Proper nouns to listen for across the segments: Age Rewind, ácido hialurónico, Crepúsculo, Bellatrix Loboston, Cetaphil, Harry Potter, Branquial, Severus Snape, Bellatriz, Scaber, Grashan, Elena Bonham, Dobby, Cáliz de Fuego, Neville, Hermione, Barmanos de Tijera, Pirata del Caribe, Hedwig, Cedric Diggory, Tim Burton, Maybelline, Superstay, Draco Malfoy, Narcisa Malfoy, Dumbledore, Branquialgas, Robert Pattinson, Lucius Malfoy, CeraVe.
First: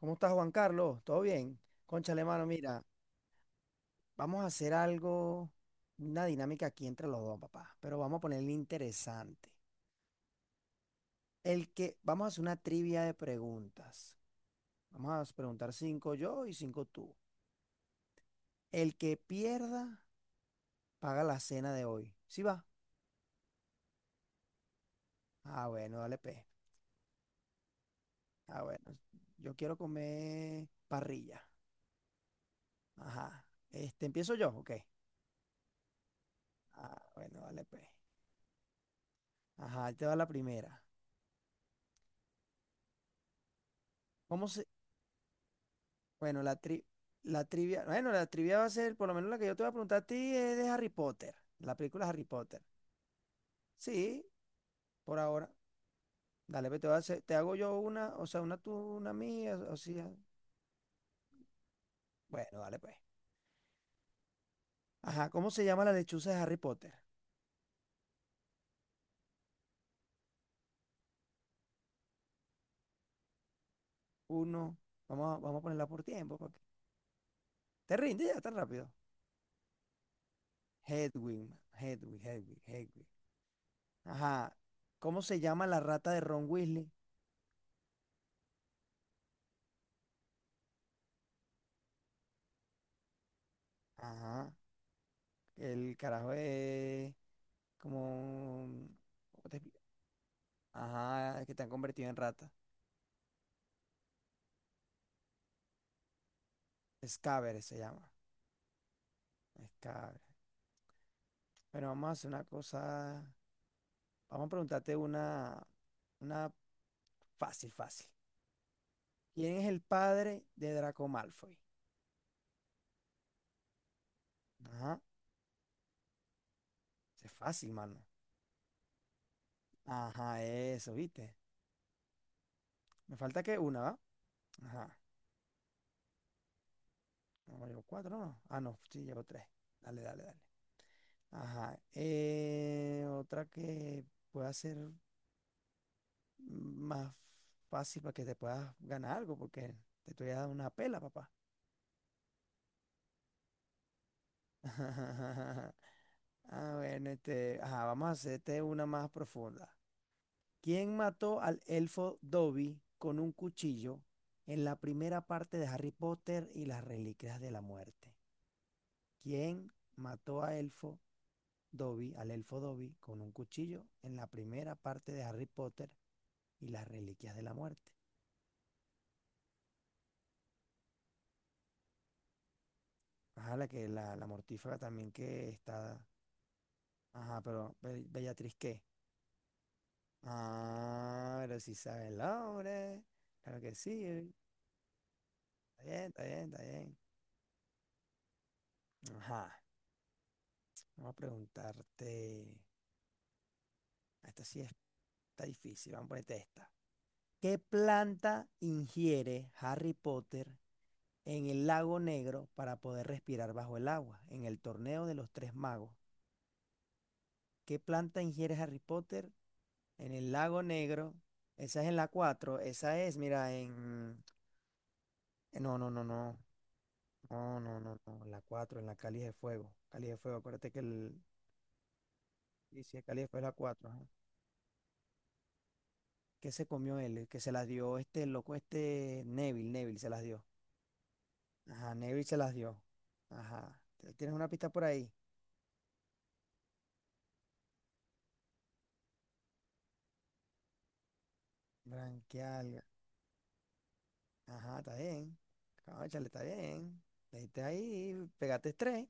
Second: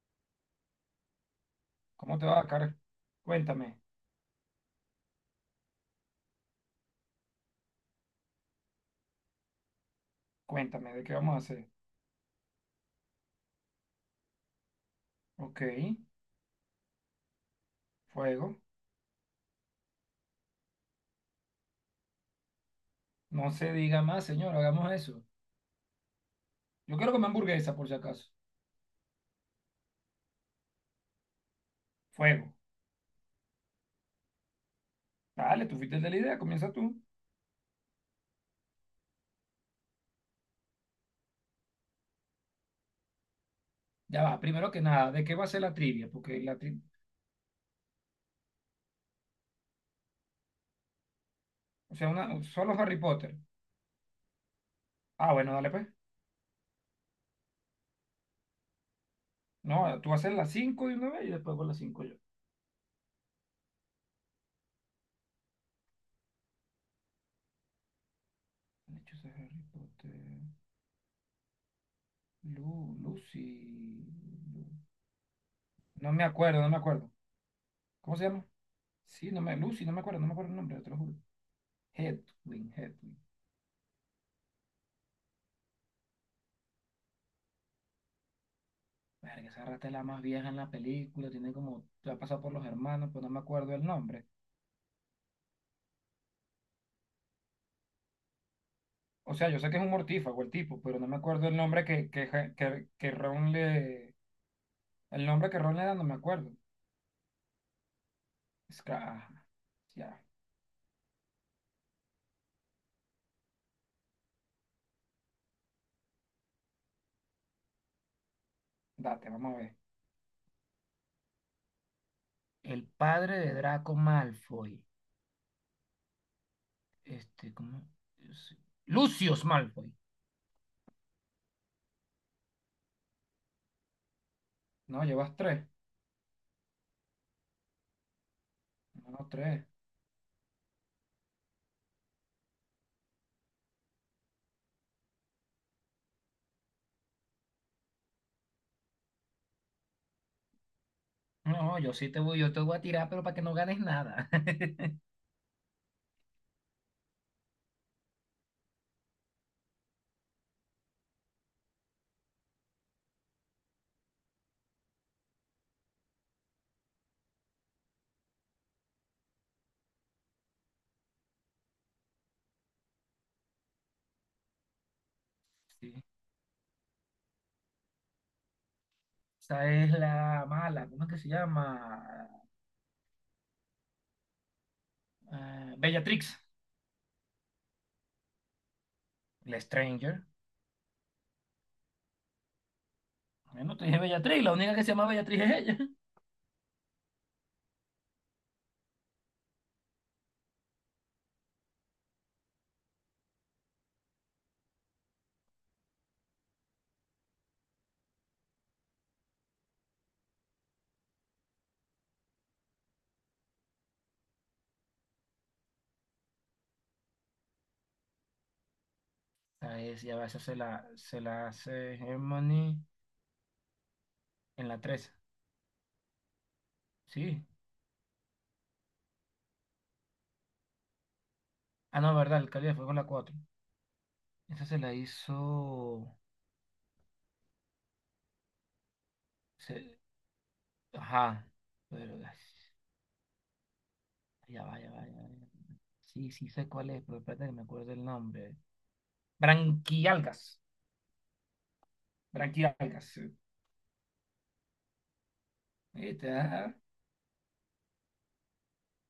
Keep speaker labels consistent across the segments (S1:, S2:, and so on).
S1: ¿Cómo estás, Juan Carlos? ¿Todo bien?
S2: ¿Cómo
S1: Cónchale,
S2: te
S1: mano,
S2: va, Car?
S1: mira,
S2: Cuéntame,
S1: vamos a hacer algo, una dinámica aquí entre los dos, papá, pero vamos a ponerle interesante.
S2: cuéntame, ¿de qué vamos a
S1: El
S2: hacer?
S1: que, vamos a hacer una trivia de preguntas. Vamos a
S2: Ok,
S1: preguntar cinco yo y cinco tú.
S2: fuego.
S1: El que pierda, paga la cena de hoy. ¿Sí va?
S2: No se diga más, señor, hagamos eso.
S1: Ah, bueno, dale, pe.
S2: Yo quiero comer hamburguesa, por si acaso.
S1: Ah, bueno, yo quiero comer parrilla.
S2: Fuego.
S1: Ajá. Este, ¿empiezo yo? Ok.
S2: Dale, tú fuiste el de la idea, comienza tú.
S1: Ah, bueno, dale, pe. Ajá, ahí te va la primera.
S2: Ya va,
S1: ¿Cómo se,
S2: primero que nada, ¿de qué va a ser la trivia?
S1: Bueno, la tri- la trivia, bueno, la trivia va a ser, por lo menos la que yo te voy a preguntar a ti es de Harry Potter, la
S2: O
S1: película
S2: sea,
S1: Harry Potter.
S2: solo Harry Potter.
S1: Sí, por
S2: Ah,
S1: ahora.
S2: bueno, dale pues.
S1: Dale, pues te voy a hacer- te hago yo una, o sea, una tú, una mía, o
S2: No,
S1: sea.
S2: tú haces las 5 de una vez y después voy a las cinco yo.
S1: Bueno, dale pues. Ajá, ¿cómo se llama la lechuza de Harry Potter?
S2: Han hecho ese Harry Potter. Lucy. Lu-
S1: Uno, vamos a ponerla por
S2: No me
S1: tiempo, porque
S2: acuerdo, no me acuerdo.
S1: te
S2: ¿Cómo se
S1: rinde ya
S2: llama?
S1: tan rápido.
S2: Sí, Lucy, no me acuerdo, no me acuerdo el nombre, te lo juro.
S1: Hedwig, man, Hedwig, Hedwig,
S2: Hedwig,
S1: Hedwig.
S2: Hedwig.
S1: Ajá, ¿cómo se llama la rata de Ron Weasley?
S2: Verga, esa rata es la más vieja en la película, tiene como, ya ha pasado por los hermanos, pero no me acuerdo el nombre.
S1: Ajá, el carajo es como.
S2: O sea, yo sé que es un mortífago el tipo, pero no me
S1: Ajá,
S2: acuerdo
S1: que
S2: el
S1: te han
S2: nombre
S1: convertido en
S2: que,
S1: rata.
S2: ja, que Ron le... El nombre que Ron le da no me acuerdo.
S1: Scaber se llama.
S2: Es que, ya,
S1: Scaber. Bueno, vamos a hacer una cosa. Vamos a preguntarte una fácil, fácil.
S2: date, vamos a
S1: ¿Quién es
S2: ver.
S1: el padre de Draco Malfoy?
S2: El padre de Draco Malfoy.
S1: Ajá, ese es
S2: Este,
S1: fácil,
S2: ¿cómo
S1: mano.
S2: es? Lucius Malfoy.
S1: Ajá, eso, ¿viste? Me falta que una, ¿va? Ajá.
S2: No, llevas tres.
S1: No, llevo cuatro, ¿no? Ah, no, sí,
S2: No,
S1: llevo
S2: no,
S1: tres.
S2: tres.
S1: Dale, dale, dale. Ajá. Otra que pueda ser más fácil para que te puedas ganar algo, porque te estoy dando una pela, papá.
S2: No, yo te voy a tirar, pero para que no ganes nada.
S1: Ah, bueno, ajá, vamos a hacerte una más profunda. ¿Quién mató al elfo Dobby con un cuchillo en la primera parte de Harry Potter y las Reliquias de la Muerte? ¿Quién mató al elfo Dobby con un cuchillo en la primera parte de Harry Potter
S2: Sí.
S1: y las Reliquias de la Muerte?
S2: Esta es la mala, ¿cómo es que se llama?
S1: Ajá, la mortífaga también que está.
S2: Bellatrix,
S1: Ajá, pero Bellatriz, ¿qué?
S2: la Stranger.
S1: Ah, pero si sabe el hombre. Claro que
S2: Bueno, te dije
S1: sí.
S2: Bellatrix, la única que se llama Bellatrix es ella.
S1: Está bien, está bien, está bien. Ajá. Vamos a preguntarte. Esta sí está difícil. Vamos a ponerte esta. ¿Qué planta ingiere Harry Potter en el lago negro para poder respirar bajo el agua? En el torneo de los tres magos. ¿Qué planta ingiere Harry Potter en
S2: Ya va,
S1: el
S2: esa se
S1: lago
S2: la,
S1: negro?
S2: se la
S1: Esa es
S2: hace
S1: en la cuatro.
S2: Hermione
S1: Esa es, mira, en.
S2: en la tres.
S1: No, no, no, no.
S2: Sí.
S1: No, no, no, no. En la cuatro, en la Cáliz de Fuego. Cáliz de Fuego. Acuérdate que el.
S2: Ah, no, verdad, el Cáliz de
S1: Sí,
S2: Fuego
S1: sí,
S2: en
S1: el
S2: la
S1: Cáliz de
S2: cuatro.
S1: Fuego es la cuatro.
S2: Esa se la hizo...
S1: ¿Qué se comió él? Que se las dio este loco, este Neville
S2: se-
S1: se las dio.
S2: Ajá.
S1: Ajá,
S2: Pero,
S1: Neville se
S2: ay,
S1: las dio. Ajá. ¿Tienes una
S2: ya
S1: pista
S2: va,
S1: por
S2: ya va,
S1: ahí?
S2: ya va. Sí, sí sé cuál es, pero espérate que me acuerdo del nombre. Branquialgas.
S1: Branquial.
S2: Branquialgas. Sí.
S1: Ajá, está bien.
S2: Ahí
S1: Cónchale, está
S2: está,
S1: bien. Le diste ahí, pegaste tres.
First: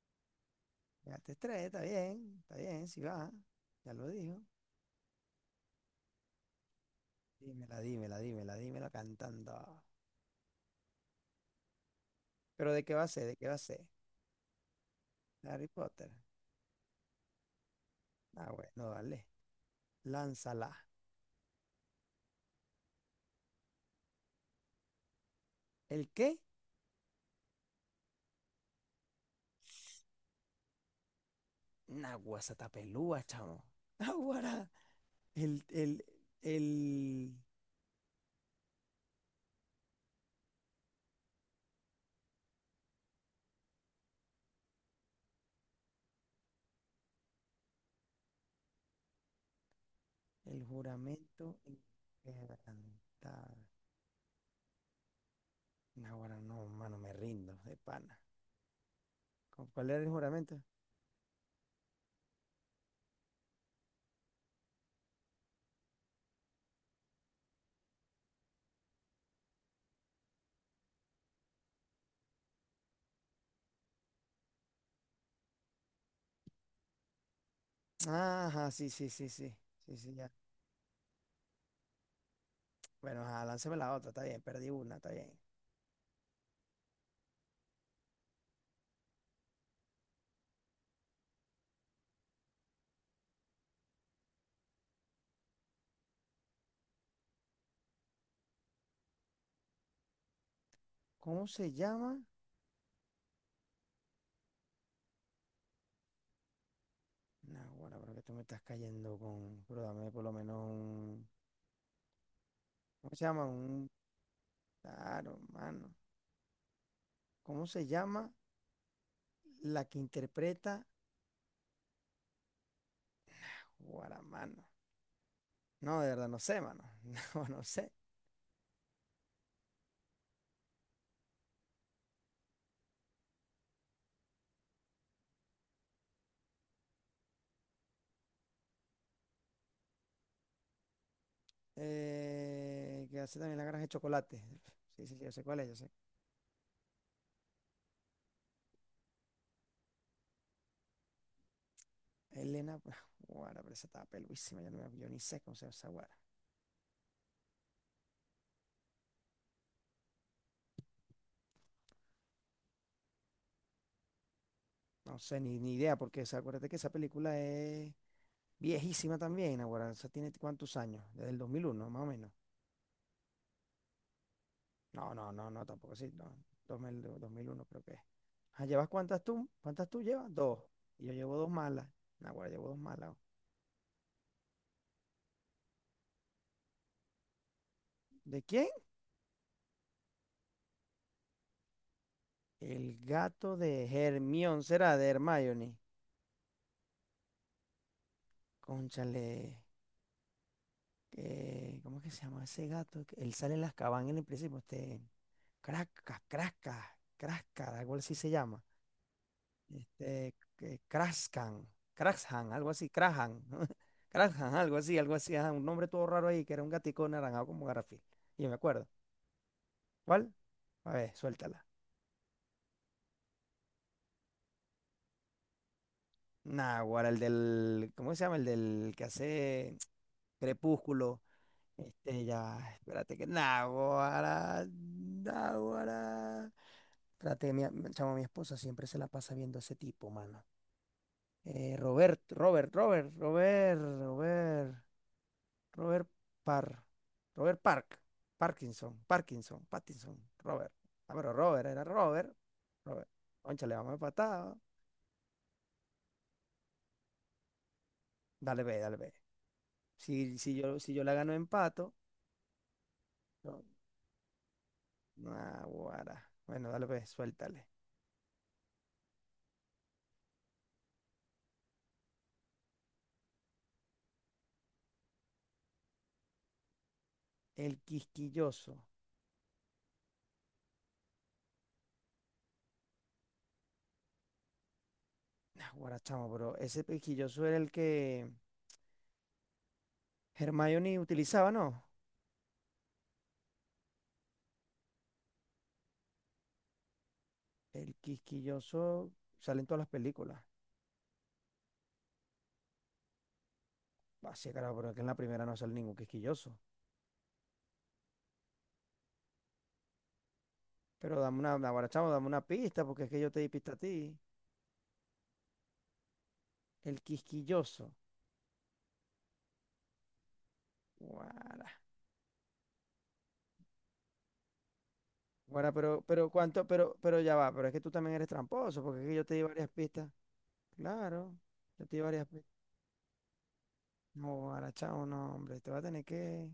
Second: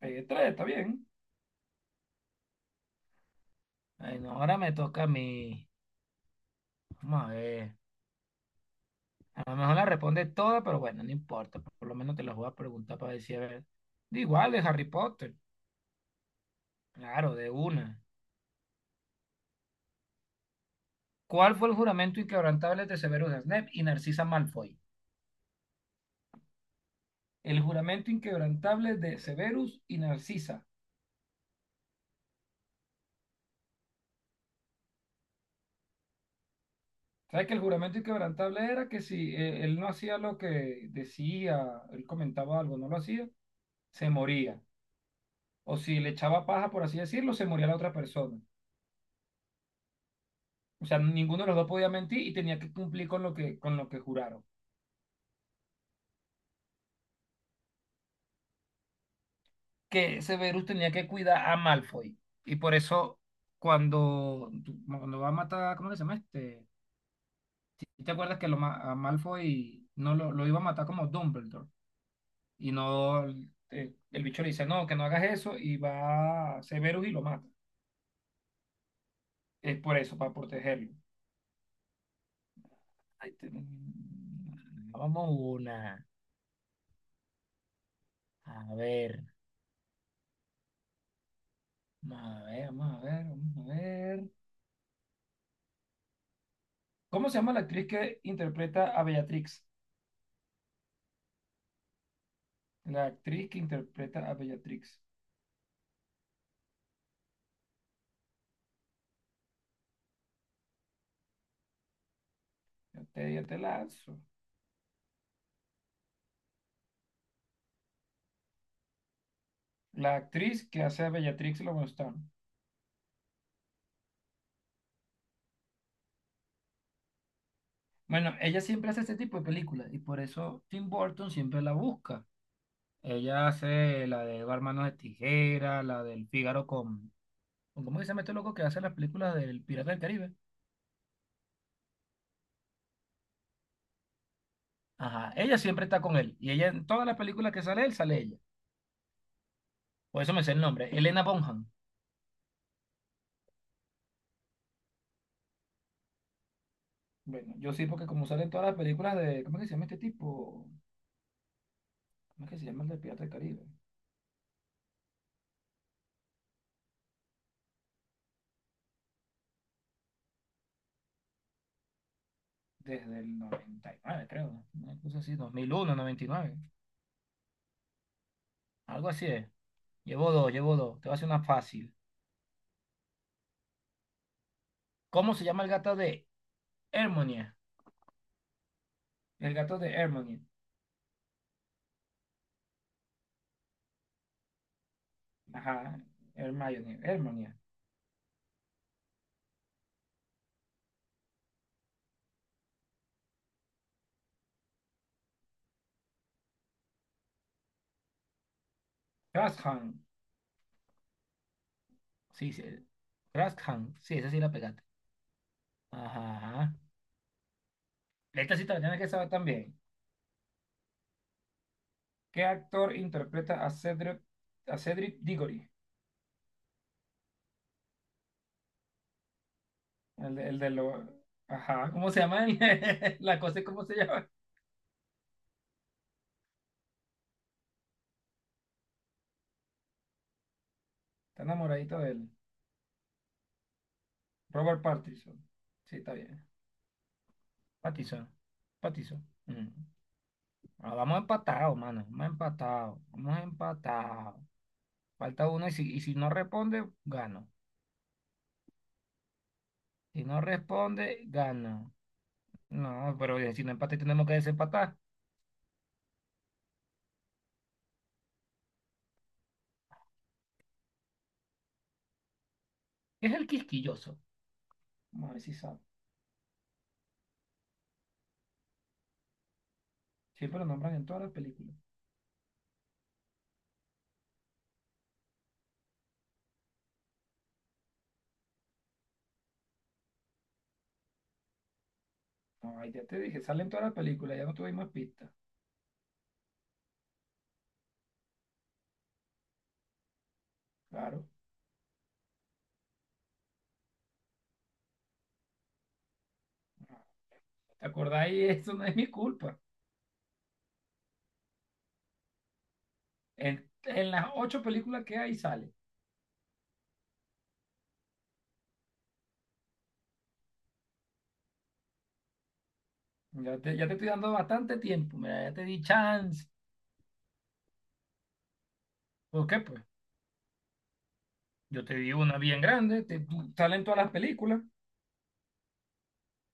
S2: pegué tres, está bien.
S1: Pegaste tres, está bien. Está bien, si va. Ya lo
S2: Ay, no,
S1: dijo.
S2: ahora me toca a mí. Vamos a ver.
S1: Dímela, dímela, dímela, dímela
S2: A
S1: cantando.
S2: lo mejor la responde toda, pero bueno, no importa. Por lo menos te las voy a
S1: ¿Pero de qué
S2: preguntar
S1: va a
S2: para
S1: ser? ¿De
S2: decir, a
S1: qué va a
S2: ver.
S1: ser?
S2: De Igual, de Harry Potter.
S1: Harry Potter.
S2: Claro, de una.
S1: Ah, bueno, dale. Lánzala.
S2: ¿Cuál fue el juramento inquebrantable de Severus Snape y Narcisa Malfoy?
S1: ¿El qué?
S2: El juramento inquebrantable de Severus y Narcisa.
S1: Naguazatapelúa, chamo. Naguará. El, el, el,
S2: ¿Sabes que el juramento inquebrantable era que si él no hacía lo que decía, él comentaba algo, no lo hacía, se moría? O si le echaba paja, por así decirlo, se moría la otra persona.
S1: el
S2: O sea, ninguno de los
S1: juramento
S2: dos podía mentir y tenía que
S1: inquebrantable.
S2: cumplir con lo que juraron.
S1: No, bueno, no, mano, me rindo de pana. ¿Con ¿Cuál era el
S2: Que
S1: juramento?
S2: Severus tenía que cuidar a Malfoy. Y por eso, cuando, cuando va a matar, ¿cómo que se llama este? ¿Y te acuerdas que a Malfoy no lo iba a matar como Dumbledore? Y no, el bicho le dice, no, que no hagas eso, y va Severus y lo mata.
S1: Ajá, sí, sí, sí, sí.
S2: Es
S1: Sí,
S2: por
S1: sí,
S2: eso,
S1: ya.
S2: para protegerlo.
S1: Bueno, ajá, lánceme la otra, está bien, perdí una, está bien.
S2: Vamos una. A ver. Vamos a ver, vamos a ver, vamos a ver. ¿Cómo se llama la actriz que interpreta a Bellatrix?
S1: ¿Cómo se llama?
S2: La actriz que interpreta a Bellatrix.
S1: No, bueno, pero que tú me estás cayendo con. Pero dame por lo menos un. ¿Cómo se llama?
S2: Yo te
S1: Un.
S2: lanzo.
S1: Claro, mano. ¿Cómo se llama la que
S2: La actriz que
S1: interpreta
S2: hace a Bellatrix Loboston.
S1: Guaramano? No, de verdad, no sé, mano. No, no sé.
S2: Bueno, ella siempre hace este tipo de películas y por eso Tim Burton siempre la busca. Ella hace la de Barmanos de Tijera, la del Fígaro ¿Cómo que se llama este loco que hace las películas del Pirata del Caribe?
S1: Que hace también la granja de chocolate. Sí, sí, sí, yo
S2: Ajá,
S1: sé
S2: ella
S1: cuál es, yo
S2: siempre
S1: sé.
S2: está con él. Y ella en todas las películas que sale él, sale ella. Por eso me sé el nombre, Elena Bonham.
S1: Elena, pues, guara, pero esa estaba peluísima, yo, no me- yo ni sé cómo se llama esa guara.
S2: Bueno, yo sí, porque como salen todas las películas ¿Cómo que se llama este tipo? ¿Cómo es que se llama el de Pirata del Caribe?
S1: No sé, ni idea, porque o acuérdate que esa película es viejísima también, ahora, esa tiene cuántos años, desde el 2001 más o menos.
S2: Desde el noventa y nueve, creo, ¿no? Una
S1: No,
S2: cosa
S1: no,
S2: así,
S1: no,
S2: dos
S1: no,
S2: mil
S1: tampoco
S2: uno
S1: sí, no,
S2: noventa y nueve
S1: 2001 creo que es. Ah, ¿llevas
S2: Algo
S1: cuántas
S2: así es.
S1: tú? ¿Cuántas tú llevas?
S2: Llevo dos,
S1: Dos.
S2: llevo dos.
S1: Y
S2: Te
S1: yo
S2: voy a hacer
S1: llevo
S2: una
S1: dos malas.
S2: fácil.
S1: Naguará, llevo dos malas.
S2: ¿Cómo se llama el gato de Hermione?
S1: ¿De quién?
S2: El gato de Hermione.
S1: El gato de Hermión, será de Hermione.
S2: Ajá, Hermione, Hermione.
S1: Cónchale. ¿Cómo es que se llama ese gato? Que él sale en las cabañas en el principio, Crascas, Crascas, Crascas, algo así se llama.
S2: Grashan.
S1: Que Crascan, Crashan,
S2: Sí, sí.
S1: algo así, Crahan,
S2: Grashan. Sí, esa sí la
S1: Crashan, algo
S2: pegaste.
S1: así, algo así, ajá, un nombre todo raro ahí, que era un
S2: Ajá.
S1: gatico naranjado como Garafil. Yo me
S2: Esta sí te la
S1: acuerdo.
S2: tienes que saber también.
S1: ¿Cuál? A ver, suéltala.
S2: ¿Qué actor interpreta a Cedric Diggory?
S1: Naguará, el del, ¿cómo se llama? El del que hace Crepúsculo.
S2: Ajá, ¿cómo se llama?
S1: Ya, espérate que.
S2: La cosa, es, ¿cómo se llama?
S1: Naguará, Naguará. Traté, mi, chamo, mi esposa siempre se la pasa viendo a ese tipo, mano.
S2: Está enamoradito de
S1: Robert,
S2: él.
S1: Robert, Robert, Robert, Robert,
S2: Robert Pattinson. Sí,
S1: Robert
S2: está bien.
S1: Parr, Robert Park,
S2: Pattinson.
S1: Parkinson,
S2: Pattinson.
S1: Parkinson,
S2: Mm.
S1: Pattinson, Robert.
S2: Ah,
S1: Ah,
S2: vamos
S1: pero Robert,
S2: empatados,
S1: era
S2: mano. Vamos
S1: Robert,
S2: empatados.
S1: Robert,
S2: Vamos
S1: le vamos a
S2: empatados.
S1: empatar.
S2: Falta uno y si no responde, gano.
S1: Dale, ve, dale, ve.
S2: Si
S1: Si,
S2: no
S1: si yo, si yo la
S2: responde,
S1: gano empato,
S2: gano. No, pero bien,
S1: no,
S2: si no empate tenemos que desempatar.
S1: nah, guara. Bueno, dale, ve, suéltale.
S2: Es el quisquilloso. Vamos a ver si sabe.
S1: El quisquilloso.
S2: Siempre lo nombran en todas las películas.
S1: Nah, guara, chamo, pero ese quisquilloso era el que Hermione utilizaba, ¿no?
S2: No, ay, ya te dije, sale en todas las películas, ya no tuvimos pistas.
S1: El quisquilloso sale en todas las películas.
S2: Claro.
S1: Así, claro, pero es que en la primera no sale ningún quisquilloso.
S2: Ah, ¿te acordáis? Eso no es mi culpa.
S1: Pero dame una, ahora chamo, dame una pista, porque es que yo te di
S2: En,
S1: pista a
S2: en
S1: ti.
S2: las ocho películas que hay sale.
S1: El quisquilloso. Guara.
S2: Ya te estoy dando bastante tiempo, mira, ya te
S1: Guara,
S2: di
S1: pero
S2: chance.
S1: cuánto, pero ya va, pero es que tú también eres tramposo, porque es que yo te di
S2: ¿Por qué?
S1: varias
S2: Pues
S1: pistas. Claro,
S2: yo
S1: yo
S2: te
S1: te di
S2: di
S1: varias
S2: una
S1: pistas.
S2: bien grande, salen todas las
S1: No,
S2: películas,
S1: guara, chamo, no, hombre,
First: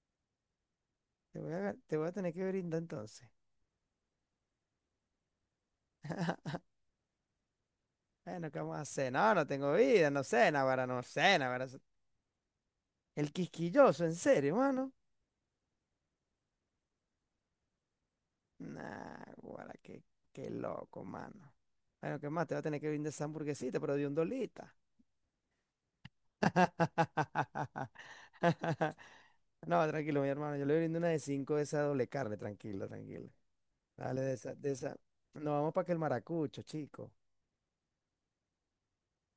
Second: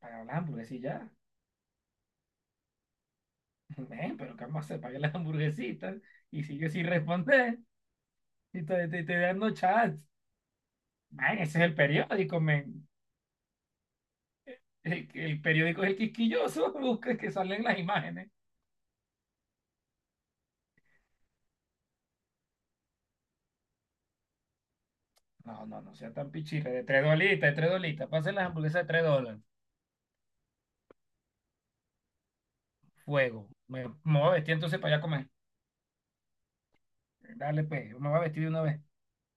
S2: paga las hamburguesitas ya.
S1: te voy a tener que brindar entonces.
S2: Ven, pero ¿qué vamos a hacer? Paga las hamburguesitas y sigue sin responder
S1: Bueno, ¿qué
S2: y
S1: vamos a
S2: te, te,
S1: hacer?
S2: te
S1: No, no
S2: dando
S1: tengo
S2: chance.
S1: vida, no sé, naguará, no sé,
S2: Man, ese es
S1: naguará.
S2: el periódico, men.
S1: El quisquilloso, en serio, mano.
S2: El periódico es el quisquilloso, busca que salen las imágenes.
S1: Nah, guara, qué loco, mano. Bueno, ¿qué más? Te va a tener que brindar esa hamburguesita, pero de un dolita.
S2: No, no, no sea tan pichirre, de tres dolitas, pasen las hamburguesas de $3.
S1: No, tranquilo, mi hermano. Yo le brindo una de cinco de esa doble carne, tranquilo, tranquilo.
S2: Fuego, me
S1: Dale
S2: voy a
S1: de esa,
S2: vestir
S1: de
S2: entonces para
S1: esa.
S2: allá a comer.
S1: Nos vamos para que el maracucho, chico.
S2: Dale, pues, yo me voy a vestir de una vez.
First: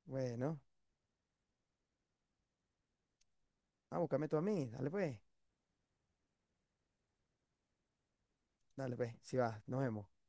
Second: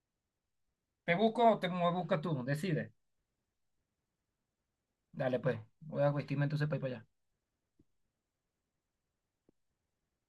S1: Bueno,
S2: ¿Te busco o me buscas tú? Decide.
S1: búscame tú a mí. Dale pues,
S2: Dale, pues. Voy a vestirme entonces para ir para allá.
S1: dale pues. Si vas, nos vemos.